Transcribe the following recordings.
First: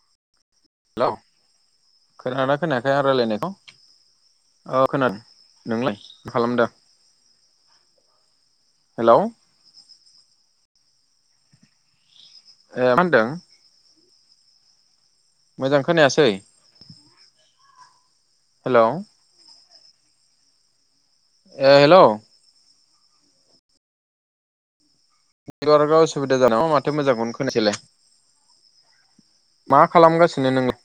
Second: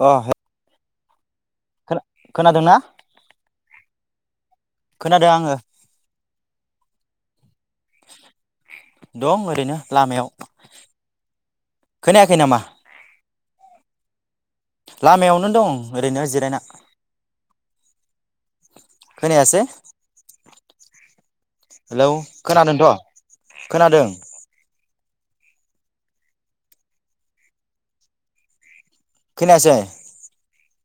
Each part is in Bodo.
अ हेल' खोनादोना खोनादोंना खोनायाखै आं रायलायनायखौ। अ खोनादों नोंलाय मा खालामदों। हेलौ दं ओरैनो लामायाव। खोनायाखै नामा? ए मा होनदों लामायावनो। नयाव दं मोजां ओरैनो खोनायासै जिरायना। हेलौ खोनायासै हेलौ खोनादोंथ' खोनादों। नेटवार्कआसिदा जान ना माथो मोजांखौ खोनासलाय। खोनायासै मा खालामगासिनो नोंलाय?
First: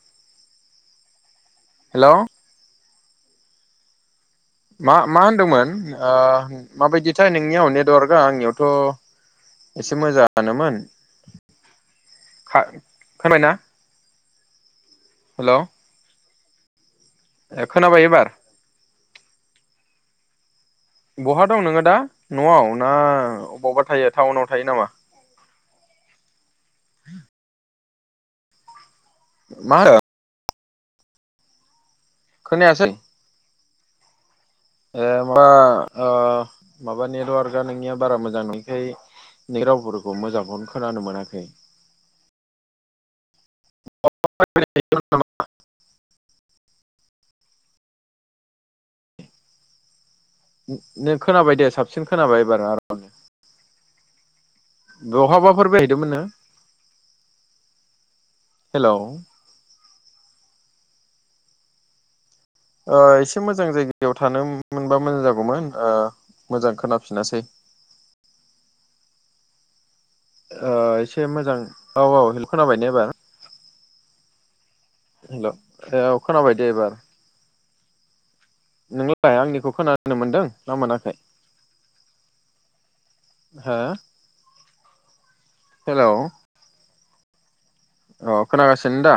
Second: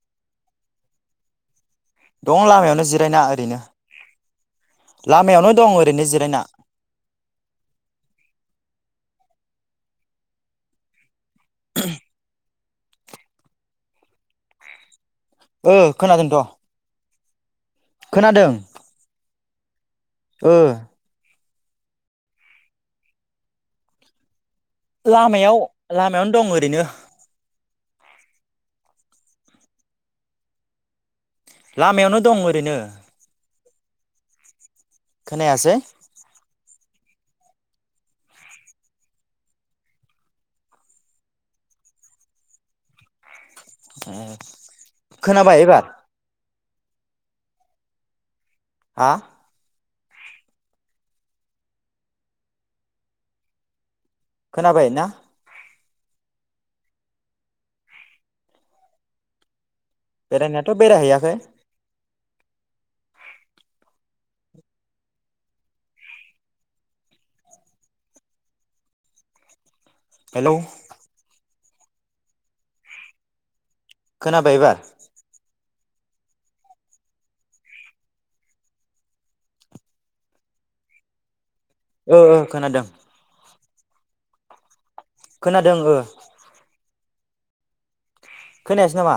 हेलौ गोबां लामायावनो जिरायना ओरैनो मा मा लामायावनो दं होनदोंमोन ओरैनो आ। जिरायना माबायदिथाय नोंनियाव नेटवारकआ आंनियावथ' एसे मोजाआनोमोन। [inaudible] खा खोमबायना? हेल' ओ खोनादोंथ' ए खोनाबायो खोनादों ओ। बहा दं नोङो दा न'आव ना अबावबा थायो टाउनाव थायो नामा? लामायाव लामायावनो दं ओरैनो। मा लामायावनो दं ओरैनो खोनायासै ए माबा खोनायासै माबा नेटवार्कआ ओ नोंनिया बारा मोजां [unintelligible] नोंनि रावफोरखौ मोजांखौनो खोनानो मोनाखै। खोनाबाय एबार हा नों खोनाबाय दे साबसिन खोनाबाय एबार खोनाबाय ना बहाबाफोर बहैदोंमोन नो हेलौ। बेरायनायाथ' बेरायहैयाखै एसे मोजां जायगायाव थानो मोनबा मोजां जागौमोन मोजां खोनाफिनासै। हेलौ [inaudible] एसे मोजां औ औ हेल्प खोनाबाय ने एबार खोनाबाय एबार हेल' औ खोनाबाय दे एबार नोंललाय आंनिखौ खोनानो मोनदों ना मोनाखै। ओ ओ खोनादों। हो खोनादों ओ हेलौ अ खोनायासै खोनागासिनो दा? नामा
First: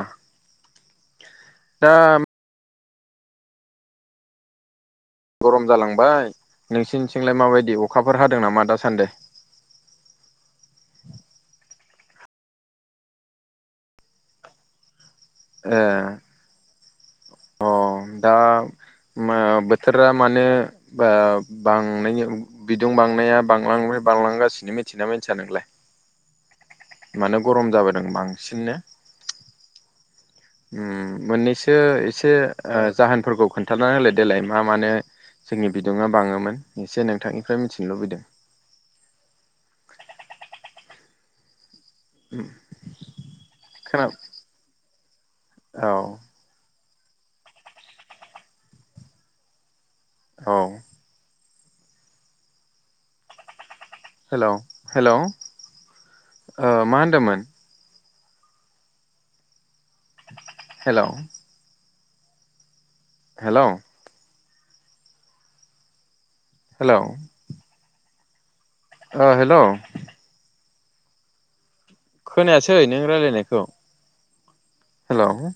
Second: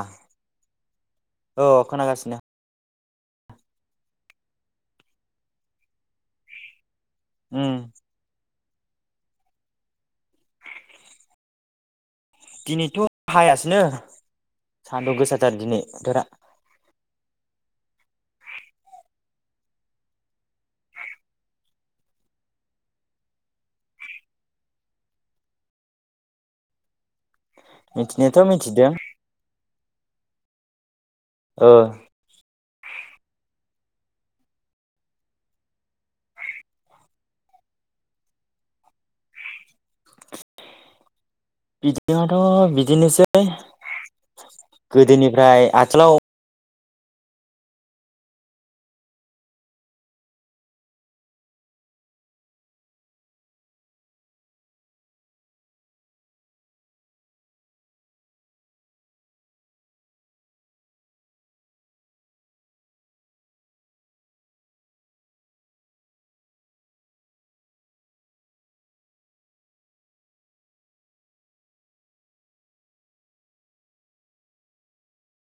औ दा खोनागासिनो। गरम जालांबाय नोंसिनिथिंलाय उम माबायदि अखाफोर हादों नामा दासान्दि दिनैथ' हायासैनो सान्दुं गोसाथार ए दिनै बोथोरा। अ दा बोथोरा माने बां बिदुं बांनाया बांलां बांलांगासिनो मिथिना मिथिया नोंलाय? माने गरम जाबोदों मिथिनायाथ' बांसिननो मिथिदों ओ मोननैसो एसे जाहोनफोरखौ खोन्थानानै होलाय देलाय मा मानो जोंनि बिदुङा बाङोमोन एसे नोंथांनिफ्राय मिथिनो लुबैदों। बिदिङआथ' बिदिनोसै खोना गोदोनिफ्राय औ आथिखालाव औ। हेलौ हेलौ मा होनदोंमोन। हेलौ। हेलौ। हेलौ। अ हेलौ। खोनायासै नों रायज्लायनायखौ हेलौ।